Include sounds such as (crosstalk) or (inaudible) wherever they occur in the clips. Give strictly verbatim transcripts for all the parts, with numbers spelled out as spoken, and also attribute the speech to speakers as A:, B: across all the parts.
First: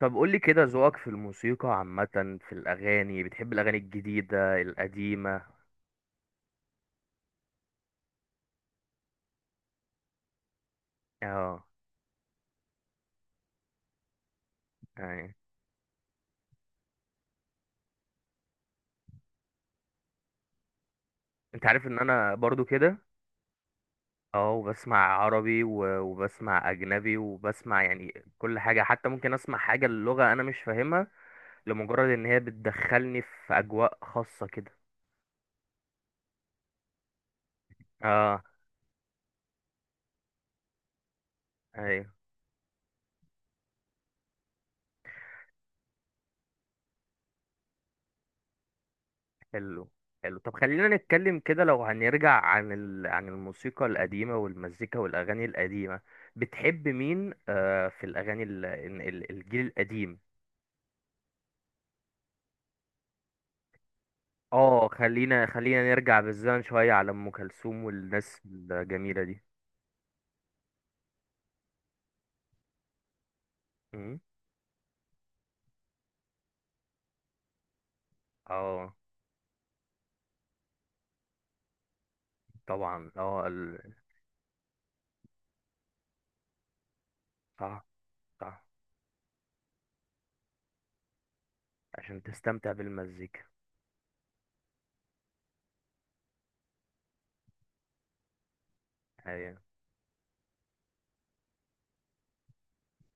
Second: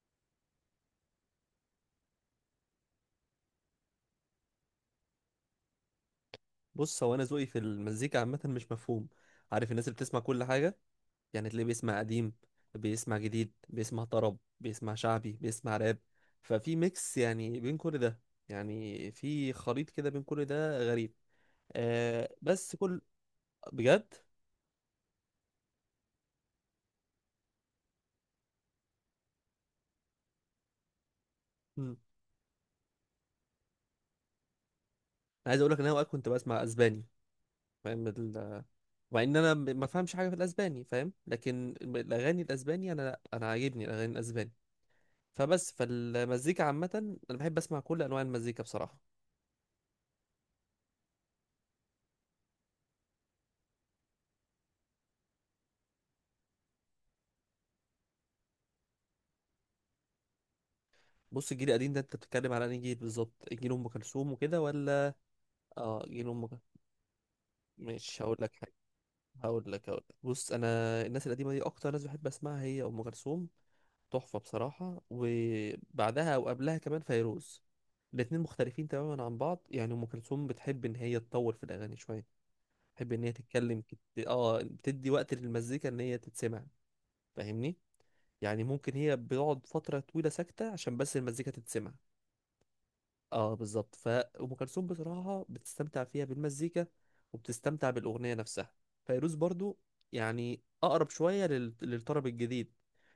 A: طب، قولي كده، ذوقك في الموسيقى عامة، في الأغاني بتحب الأغاني الجديدة القديمة؟
B: بص، هو انا ذوقي في المزيكا عامه مش مفهوم. عارف الناس اللي بتسمع كل حاجه، يعني
A: اه.
B: تلاقيه بيسمع قديم، بيسمع جديد، بيسمع طرب، بيسمع شعبي،
A: يعني،
B: بيسمع راب. ففي ميكس يعني بين كل ده، يعني في خليط كده بين كل ده غريب.
A: انت عارف ان انا
B: آه،
A: برضو
B: بس
A: كده.
B: كل بجد.
A: اه، وبسمع عربي و- وبسمع أجنبي وبسمع، يعني، كل حاجة، حتى ممكن أسمع حاجة اللغة أنا مش فاهمها،
B: مم.
A: لمجرد ان هي بتدخلني في أجواء خاصة كده.
B: انا عايز اقول لك ان انا اوقات كنت بسمع اسباني، فاهم
A: اه،
B: ال... مع ان انا ب- ما فهمش حاجه في الاسباني، فاهم، لكن
A: ايوه،
B: الاغاني الاسباني انا لا، انا عاجبني الاغاني الاسباني. فبس، فالمزيكا عامه انا بحب اسمع كل انواع المزيكا بصراحه.
A: حلو، حلو. طب، خلينا نتكلم كده. لو هنرجع عن ال... عن الموسيقى القديمة والمزيكا والأغاني القديمة، بتحب مين آه في الأغاني ال... ال- ال- الجيل القديم؟
B: بص، الجيل القديم ده انت بتتكلم على انهي جيل بالظبط؟ جيل ام كلثوم وكده
A: اه،
B: ولا؟
A: خلينا خلينا
B: اه،
A: نرجع
B: جيل ام كلثوم.
A: بالزمن شوية على أم كلثوم
B: مش هقول
A: والناس
B: لك حاجه،
A: الجميلة دي.
B: هقول لك هقول لك بص انا. الناس القديمه دي اكتر ناس بحب اسمعها هي ام كلثوم.
A: مم.
B: تحفه بصراحه، وبعدها وقبلها كمان فيروز. الاتنين مختلفين
A: اه،
B: تماما عن بعض. يعني ام كلثوم بتحب ان هي تطول في الاغاني شويه،
A: طبعا.
B: بتحب ان هي
A: اه ال...
B: تتكلم كت... اه بتدي وقت للمزيكا ان هي تتسمع. فاهمني؟
A: صح،
B: يعني
A: صح.
B: ممكن هي بتقعد فتره طويله ساكته عشان بس المزيكا تتسمع.
A: عشان تستمتع بالمزيكا.
B: اه، بالظبط. فأم كلثوم بصراحة بتستمتع فيها بالمزيكا، وبتستمتع بالأغنية نفسها. فيروز
A: ايوه.
B: برضو، يعني أقرب شوية لل... للطرب الجديد،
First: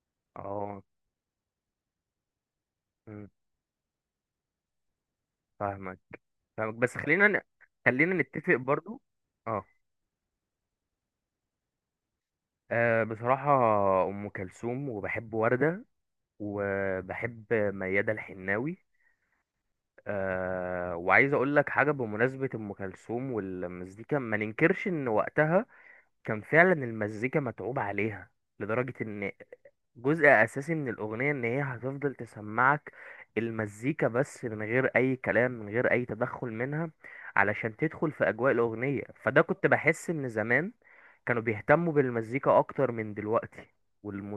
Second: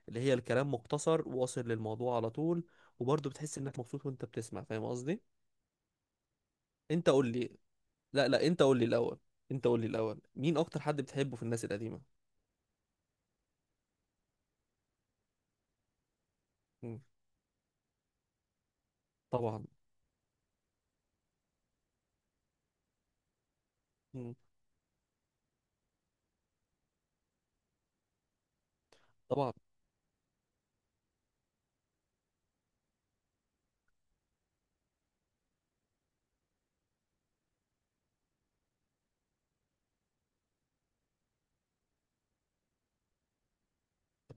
B: اللي هي الكلام
A: اه.
B: مختصر واصل للموضوع على طول.
A: مم.
B: وبرضو بتحس إنك مبسوط وأنت بتسمع. فاهم قصدي؟
A: فاهمك، فاهمك. بس
B: أنت قول
A: خلينا ن...
B: لي.
A: خلينا
B: لا، لا،
A: نتفق
B: أنت قول لي
A: برضو.
B: الأول.
A: آه.
B: أنت قول لي الأول، مين أكتر حد بتحبه في الناس القديمة؟
A: أه، بصراحة، أم كلثوم، وبحب وردة،
B: مم.
A: وبحب ميادة الحناوي.
B: طبعا.
A: أه، وعايز أقول لك حاجة. بمناسبة أم كلثوم والمزيكا،
B: مم.
A: ما ننكرش إن وقتها كان فعلا المزيكا متعوب عليها، لدرجة إن
B: طبعا،
A: جزء اساسي من الاغنيه ان هي هتفضل تسمعك المزيكا بس، من غير اي كلام، من غير اي تدخل منها، علشان تدخل في اجواء الاغنيه. فده كنت بحس ان زمان كانوا بيهتموا بالمزيكا اكتر من دلوقتي،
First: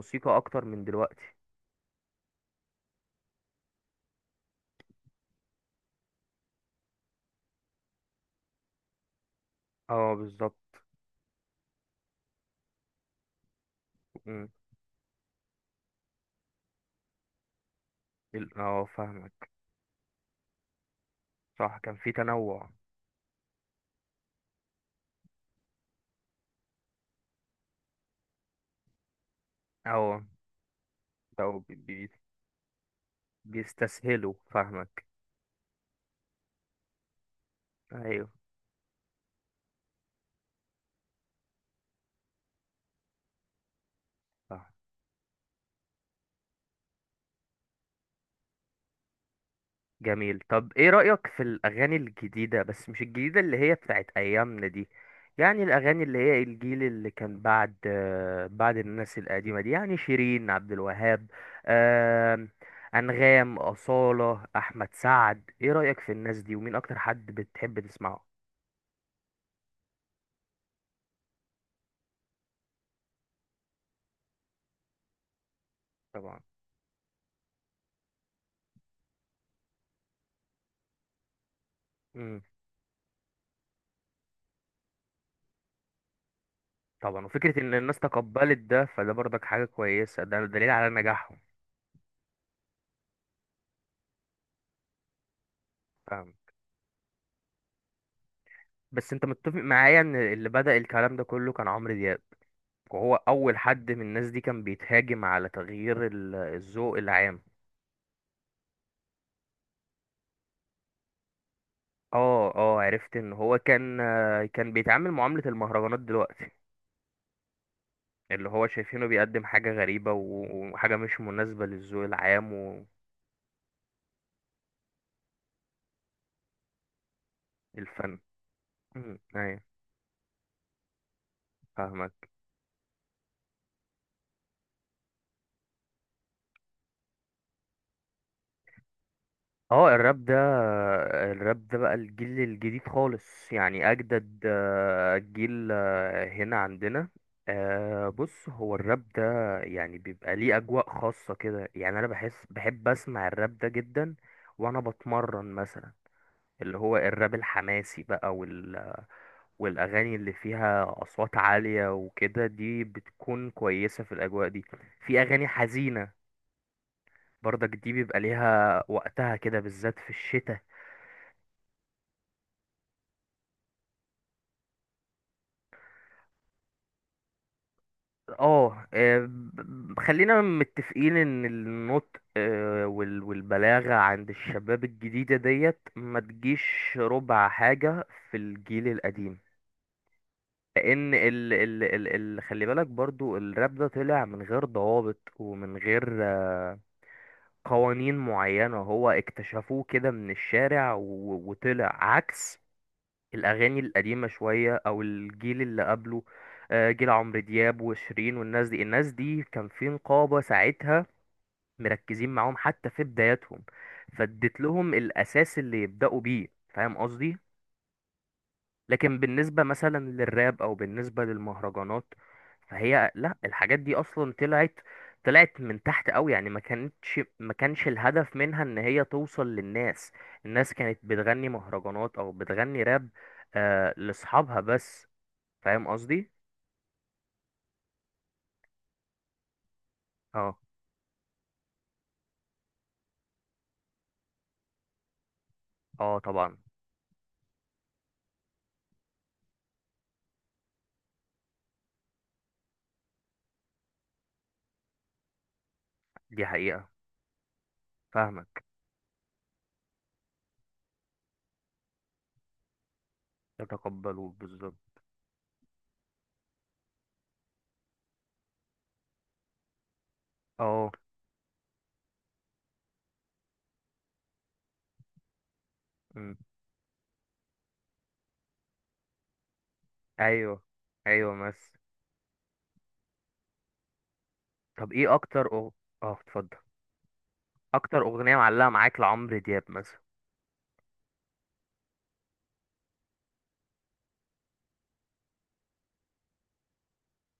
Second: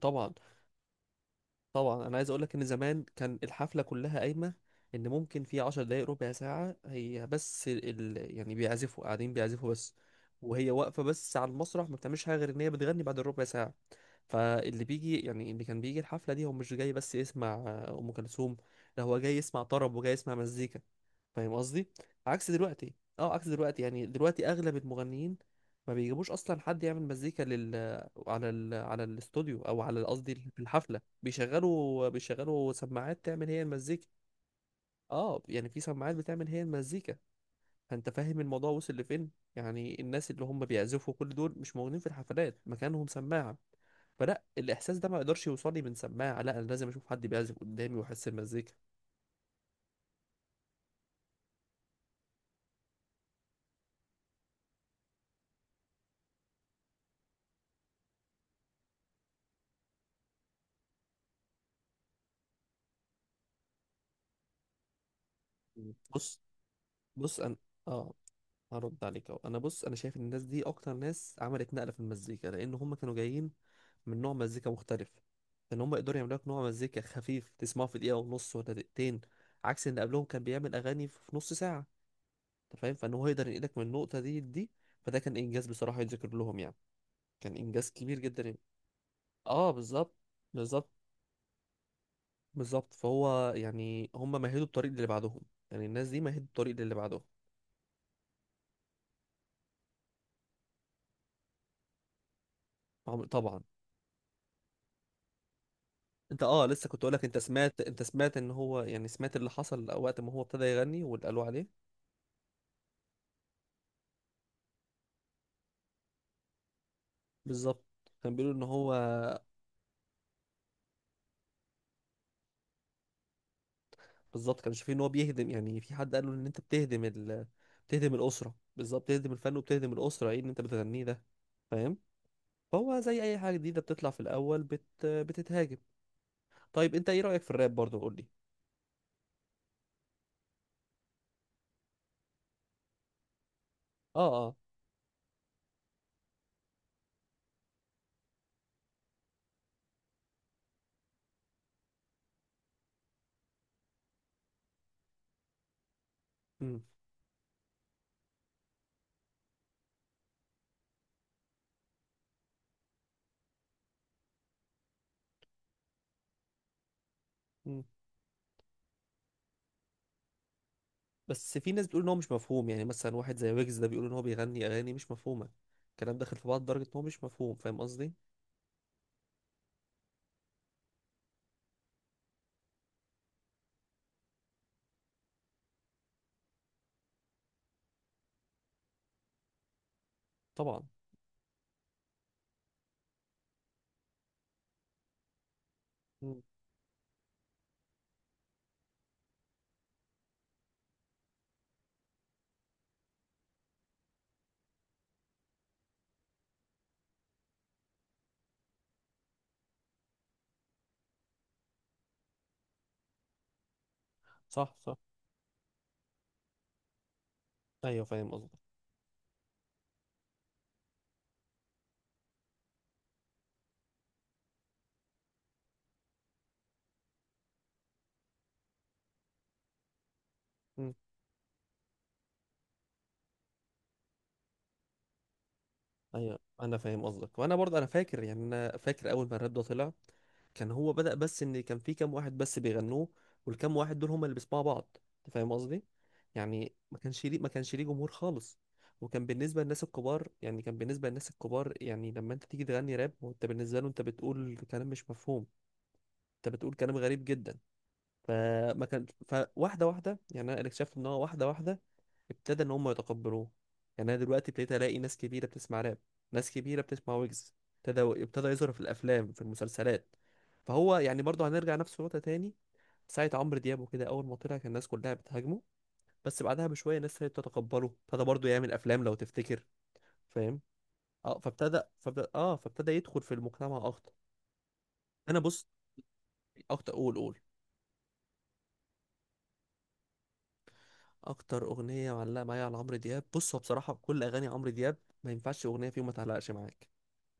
B: طبعا،
A: اكتر من دلوقتي.
B: طبعا. انا عايز اقول لك ان زمان كان الحفله كلها قايمه، ان ممكن في عشر دقايق، ربع ساعه، هي بس ال... يعني بيعزفوا، قاعدين بيعزفوا بس،
A: اه، بالظبط.
B: وهي واقفه بس على المسرح ما بتعملش حاجه غير ان هي بتغني بعد الربع ساعه.
A: مم.
B: فاللي بيجي، يعني اللي كان بيجي الحفله دي، هو مش جاي بس يسمع آه، ام
A: ال-
B: كلثوم.
A: اه
B: لا، هو جاي
A: فاهمك.
B: يسمع طرب وجاي يسمع مزيكا. فاهم
A: صح،
B: قصدي؟
A: كان في
B: عكس
A: تنوع.
B: دلوقتي، اه عكس دلوقتي يعني دلوقتي اغلب المغنيين ما بيجيبوش اصلا حد يعمل مزيكا لل على ال... على الاستوديو، او على
A: اه،
B: قصدي في الحفله،
A: او بي-
B: بيشغلوا
A: بي-
B: بيشغلوا سماعات تعمل هي المزيكا.
A: بيستسهلوا، فاهمك.
B: اه، يعني في سماعات بتعمل هي المزيكا. فانت
A: ايوه،
B: فاهم الموضوع وصل لفين. يعني الناس اللي هم بيعزفوا كل دول مش موجودين في الحفلات، مكانهم سماعه. فلا،
A: فاهمك.
B: الاحساس ده ما يقدرش يوصل لي من سماعه. لا، انا لازم اشوف حد بيعزف قدامي واحس المزيكا.
A: جميل. طب، ايه رأيك في الأغاني الجديدة، بس مش الجديدة اللي هي بتاعت أيامنا دي. يعني الأغاني اللي هي الجيل اللي كان بعد آه، بعد الناس القديمة دي، يعني شيرين عبد الوهاب، آم، أنغام، أصالة، أحمد سعد. ايه
B: مم.
A: رأيك في الناس
B: بص
A: دي، ومين أكتر حد
B: بص انا،
A: بتحب
B: اه،
A: تسمعه؟
B: هرد عليك اهو. انا بص، انا شايف ان الناس دي اكتر ناس عملت نقله في المزيكا، لان هم كانوا جايين من نوع مزيكا مختلف. ان هم يقدروا يعملوا
A: طبعا.
B: لك نوع مزيكا خفيف تسمعه في دقيقه ونص ولا دقيقتين، عكس ان قبلهم كان بيعمل اغاني في نص ساعه.
A: امم.
B: انت فاهم، فان هو يقدر ينقلك من النقطه دي دي فده كان انجاز بصراحه يتذكر لهم يعني،
A: طبعا،
B: كان
A: وفكرة إن
B: انجاز
A: الناس
B: كبير جدا
A: تقبلت
B: يعني.
A: ده، فده برضك حاجة
B: اه، بالظبط.
A: كويسة، ده دليل
B: بالظبط.
A: على نجاحهم.
B: بالظبط، فهو يعني هم مهدوا الطريق للي بعدهم. يعني الناس دي
A: فاهم.
B: مهدوا الطريق للي بعدهم.
A: بس أنت متفق معايا إن اللي بدأ الكلام ده كله كان عمرو دياب، وهو
B: عم-
A: اول
B: طبعا.
A: حد من الناس دي كان بيتهاجم على تغيير ال-
B: انت، اه، لسه
A: الذوق
B: كنت اقول لك، انت
A: العام.
B: سمعت انت سمعت ان هو، يعني سمعت اللي حصل وقت ما هو ابتدى يغني واللي قالوا عليه.
A: اه، اه، عرفت ان هو كان آه، كان بيتعامل معاملة المهرجانات دلوقتي.
B: بالظبط، كان
A: اللي
B: بيقولوا ان
A: هو
B: هو
A: شايفينه بيقدم حاجة غريبة و- وحاجة مش مناسبة للذوق العام.
B: بالظبط كانوا شايفين ان هو بيهدم، يعني في حد قال له ان انت بتهدم ال... بتهدم
A: والفن.
B: الاسره بالظبط،
A: امم.
B: بتهدم الفن
A: ايوه.
B: وبتهدم الاسره، ايه اللي انت بتغنيه ده؟ فاهم؟
A: فاهمك.
B: فهو زي اي حاجه جديده بتطلع في الاول بت... بتتهاجم. طيب، انت ايه رايك في الراب برضه؟ قول لي.
A: اه، الراب ده الراب ده بقى الجيل الجديد خالص. يعني
B: اه،
A: اجدد
B: اه.
A: آه، جيل آه، هنا عندنا. آه، بص هو الراب ده، يعني بيبقى ليه اجواء خاصة كده. يعني انا بحس بحب اسمع الراب ده جدا، وانا بتمرن مثلا. اللي
B: امم،
A: هو الراب الحماسي بقى، وال... والاغاني اللي فيها اصوات عالية وكده، دي بتكون كويسة في الاجواء دي. في اغاني حزينة برضك،
B: امم.
A: دي بيبقى ليها وقتها، كده بالذات في الشتاء.
B: بس في ناس بتقول ان هو مش مفهوم، يعني مثلا واحد زي ويجز ده بيقول ان هو بيغني اغاني مش مفهومه، الكلام داخل في بعض لدرجه ان هو مش مفهوم. فاهم قصدي؟
A: اه. آه، ب- خلينا متفقين ان النطق آه، وال- والبلاغة عند الشباب الجديدة ديت ما تجيش ربع حاجة في الجيل القديم.
B: طبعا.
A: لان ال ال ال ال خلي بالك برضو، الراب ده طلع من غير ضوابط ومن غير
B: مم.
A: قوانين معينة. هو اكتشفوه كده من الشارع و- وطلع عكس الأغاني القديمة شوية، أو الجيل اللي قبله. آه، جيل عمرو دياب وشيرين والناس دي. الناس دي كان في نقابة ساعتها، مركزين معاهم حتى في بداياتهم، فاديت
B: صح،
A: لهم
B: صح.
A: الأساس اللي يبدأوا بيه. فاهم قصدي؟
B: ايوه، فاهم قصدك.
A: لكن بالنسبة مثلا للراب، أو بالنسبة للمهرجانات، فهي لا، الحاجات دي أصلا طلعت طلعت من تحت أوي. يعني ما كانتش ما كانش الهدف منها إن هي توصل للناس. الناس
B: مم.
A: كانت بتغني مهرجانات أو بتغني راب، آه لأصحابها بس. فاهم قصدي؟
B: ايوه، انا فاهم قصدك. وانا برضه، انا فاكر يعني، انا فاكر اول ما الراب ده طلع
A: اه،
B: كان هو بدأ، بس ان كان في كام واحد بس بيغنوه، والكام واحد دول هم اللي بيسمعوا بعض. انت فاهم قصدي؟
A: اه، طبعا.
B: يعني ما كانش ليه ما كانش ليه جمهور خالص. وكان بالنسبه للناس الكبار، يعني كان بالنسبه للناس الكبار يعني لما انت تيجي تغني راب، وانت بالنسبه له انت بتقول كلام مش مفهوم،
A: دي
B: انت بتقول
A: حقيقة.
B: كلام غريب جدا.
A: فاهمك.
B: فما كان فواحده واحده، يعني انا اكتشفت ان هو واحده واحده ابتدى ان هم يتقبلوه. يعني انا
A: يتقبلوا
B: دلوقتي ابتديت
A: بالظبط.
B: الاقي ناس كبيره بتسمع راب، ناس كبيره بتسمع ويجز، ابتدى ابتدى يظهر في الافلام، في المسلسلات.
A: اه.
B: فهو يعني برضه هنرجع نفس النقطه تاني، ساعة عمرو دياب وكده أول ما طلع كان الناس كلها بتهاجمه،
A: أمم.
B: بس بعدها بشوية الناس ابتدت تتقبله، ابتدى برضه يعمل أفلام لو تفتكر. فاهم؟
A: ايوه، ايوه،
B: اه،
A: بس.
B: فابتدى فابتدى اه فابتدى يدخل في المجتمع أكتر.
A: طب، ايه
B: أنا
A: اكتر
B: بص،
A: أغ... اه، اتفضل.
B: أكتر، قول، قول.
A: اكتر اغنية معلقة معاك لعمرو دياب مثلا؟
B: أكتر أغنية معلقة معايا على عمرو دياب؟ بص، هو بصراحة كل أغاني عمرو دياب ما ينفعش أغنية فيهم ما تعلقش معاك.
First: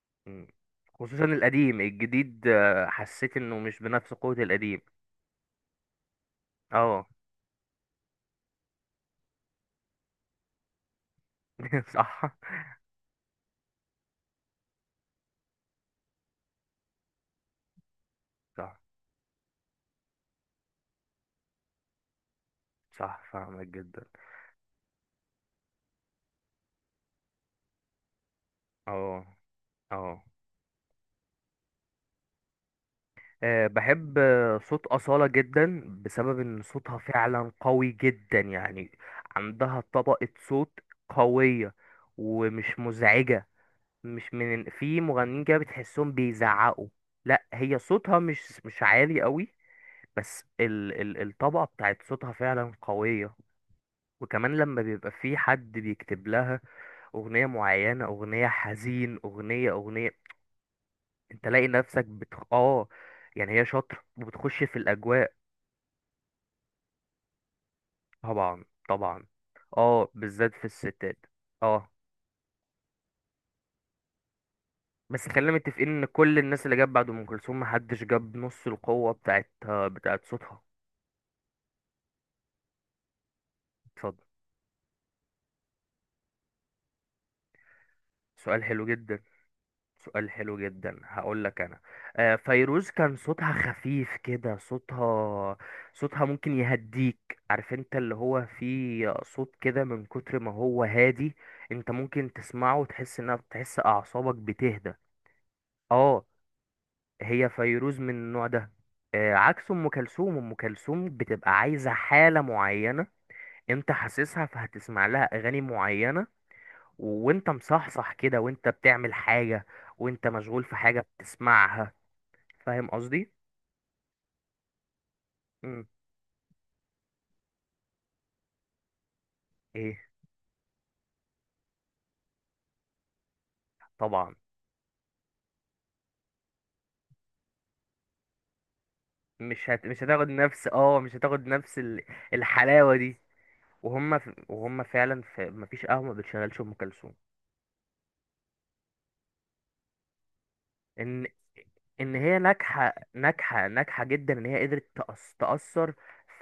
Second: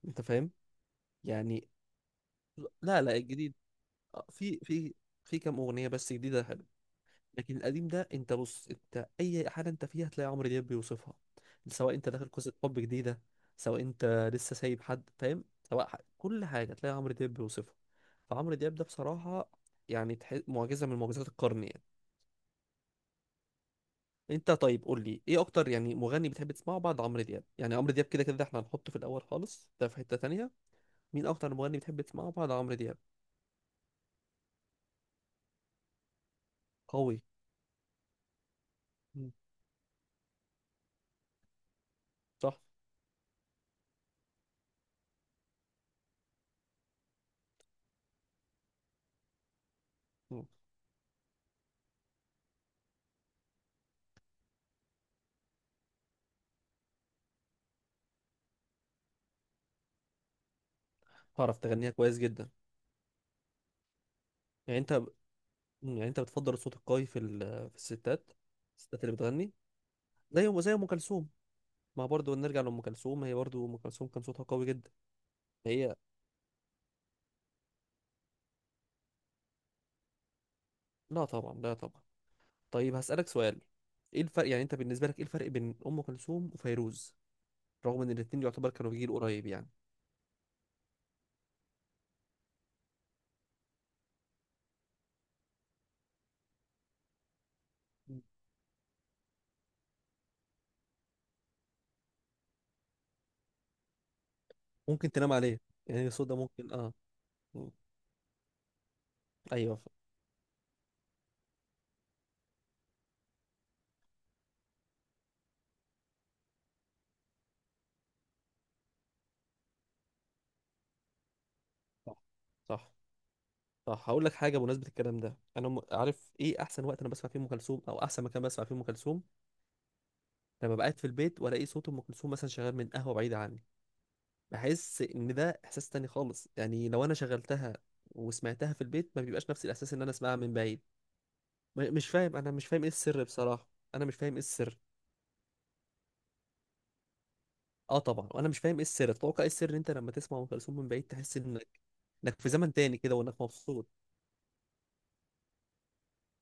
B: أنت
A: مم.
B: فاهم.
A: خصوصا
B: يعني،
A: القديم. الجديد آه،
B: لا، لا،
A: حسيت
B: الجديد
A: انه مش بنفس
B: آه،
A: قوة
B: في
A: القديم.
B: في في كام اغنيه بس جديده حلو.
A: اه.
B: لكن القديم ده، انت بص، انت اي حاجه انت فيها هتلاقي عمرو دياب بيوصفها،
A: (laughs)
B: سواء انت داخل
A: صح،
B: قصه حب جديده، سواء انت لسه سايب حد، فاهم، سواء ح... كل حاجه هتلاقي عمرو دياب بيوصفها. فعمرو دياب
A: صح،
B: ده بصراحه، يعني تح... معجزه من معجزات القرن يعني.
A: صح، فاهمك جدا.
B: انت طيب قول لي، ايه اكتر يعني مغني بتحب تسمعه بعد عمرو دياب؟ يعني عمرو دياب كده كده احنا هنحطه في الاول
A: اه،
B: خالص، ده في حته
A: اه.
B: تانية. مين اكتر مغني بتحب تسمعه بعد عمرو دياب؟
A: آه، بحب آه، صوت أصالة جدا، بسبب ان صوتها
B: قوي.
A: فعلا قوي جدا. يعني
B: مم.
A: عندها طبقة صوت قوية،
B: صح،
A: ومش مزعجة. مش، من في مغنيين كده بتحسهم بيزعقوا. لا، هي صوتها مش مش عالي قوي، بس ال... ال... الطبقة بتاعت صوتها فعلا قوية. وكمان لما بيبقى في حد بيكتب لها أغنية معينة، أغنية حزين، أغنية أغنية، أنت
B: تعرف
A: لاقي
B: تغنيها
A: نفسك.
B: كويس
A: بتخ...
B: جدا.
A: آه يعني هي شاطرة، وبتخش في
B: يعني انت
A: الأجواء.
B: يعني انت بتفضل الصوت القوي في ال... في الستات،
A: طبعا،
B: الستات اللي
A: طبعا.
B: بتغني،
A: آه، بالذات
B: زي
A: في
B: زي ام
A: الستات.
B: كلثوم.
A: آه.
B: ما برضو نرجع لام كلثوم، هي برضو ام كلثوم كان صوتها قوي جدا.
A: بس خلينا متفقين
B: هي،
A: إن كل الناس اللي جت بعد أم كلثوم، محدش جاب نص القوة بتاعت بتاعت صوتها.
B: لا طبعا، لا طبعا. طيب هسألك سؤال. ايه
A: اتفضل.
B: الفرق، يعني انت بالنسبة لك ايه الفرق بين ام كلثوم وفيروز، رغم ان الاتنين
A: سؤال
B: يعتبر
A: حلو
B: كانوا جيل
A: جدا.
B: قريب يعني؟
A: سؤال حلو جدا، هقول لك انا. آه، فيروز كان صوتها خفيف كده. صوتها صوتها ممكن يهديك. عارف، انت اللي
B: مم.
A: هو فيه صوت كده من كتر ما هو هادي، انت ممكن تسمعه وتحس انها، تحس اعصابك بتهدى.
B: ممكن تنام عليه، يعني
A: اه،
B: الصوت ده ممكن، اه.
A: هي
B: مم.
A: فيروز من النوع ده. آه، عكس
B: ايوه. ف-
A: ام كلثوم، ام كلثوم بتبقى عايزه حاله معينه، انت حاسسها. فهتسمع لها اغاني معينه، وانت مصحصح كده، وانت بتعمل حاجه، وانت مشغول في حاجه بتسمعها.
B: صح،
A: فاهم
B: صح،
A: قصدي؟
B: صح. هقول لك حاجه بمناسبه الكلام ده، انا م-
A: مم.
B: عارف ايه احسن وقت انا بسمع فيه ام كلثوم، او احسن مكان بسمع فيه ام كلثوم.
A: ايه؟
B: لما ببقى قاعد في البيت، والاقي صوت ام كلثوم مثلا شغال من قهوه بعيده عني،
A: طبعا.
B: بحس ان ده احساس تاني خالص. يعني لو انا شغلتها وسمعتها في البيت، ما بيبقاش نفس
A: مش هت...
B: الاحساس ان
A: مش
B: انا
A: هتاخد
B: اسمعها من
A: نفس،
B: بعيد.
A: اه مش هتاخد نفس
B: م-
A: ال...
B: مش فاهم، انا مش فاهم ايه
A: الحلاوه دي.
B: السر بصراحه. انا مش
A: وهم ف...
B: فاهم ايه السر.
A: وهم فعلا، في... مفيش قهوه ما بتشغلش ام كلثوم.
B: اه طبعا، وانا مش فاهم ايه السر. تتوقع ايه السر إن انت لما تسمع ام كلثوم من بعيد
A: ان
B: تحس انك،
A: ان
B: انك
A: هي
B: في زمن
A: ناجحه
B: تاني كده وانك
A: ناجحه ناجحه
B: مبسوط.
A: جدا، ان هي قدرت تأث... تأثر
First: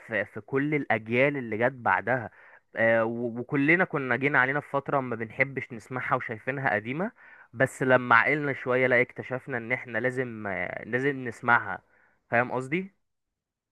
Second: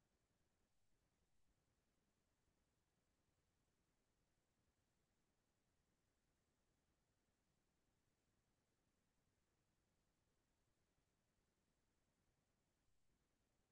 A: في... في كل الاجيال اللي جت بعدها. آه، و... وكلنا كنا جينا علينا في فتره ما بنحبش نسمعها، وشايفينها قديمه. بس لما عقلنا شويه، لا اكتشفنا ان احنا لازم آه، لازم نسمعها. فاهم قصدي؟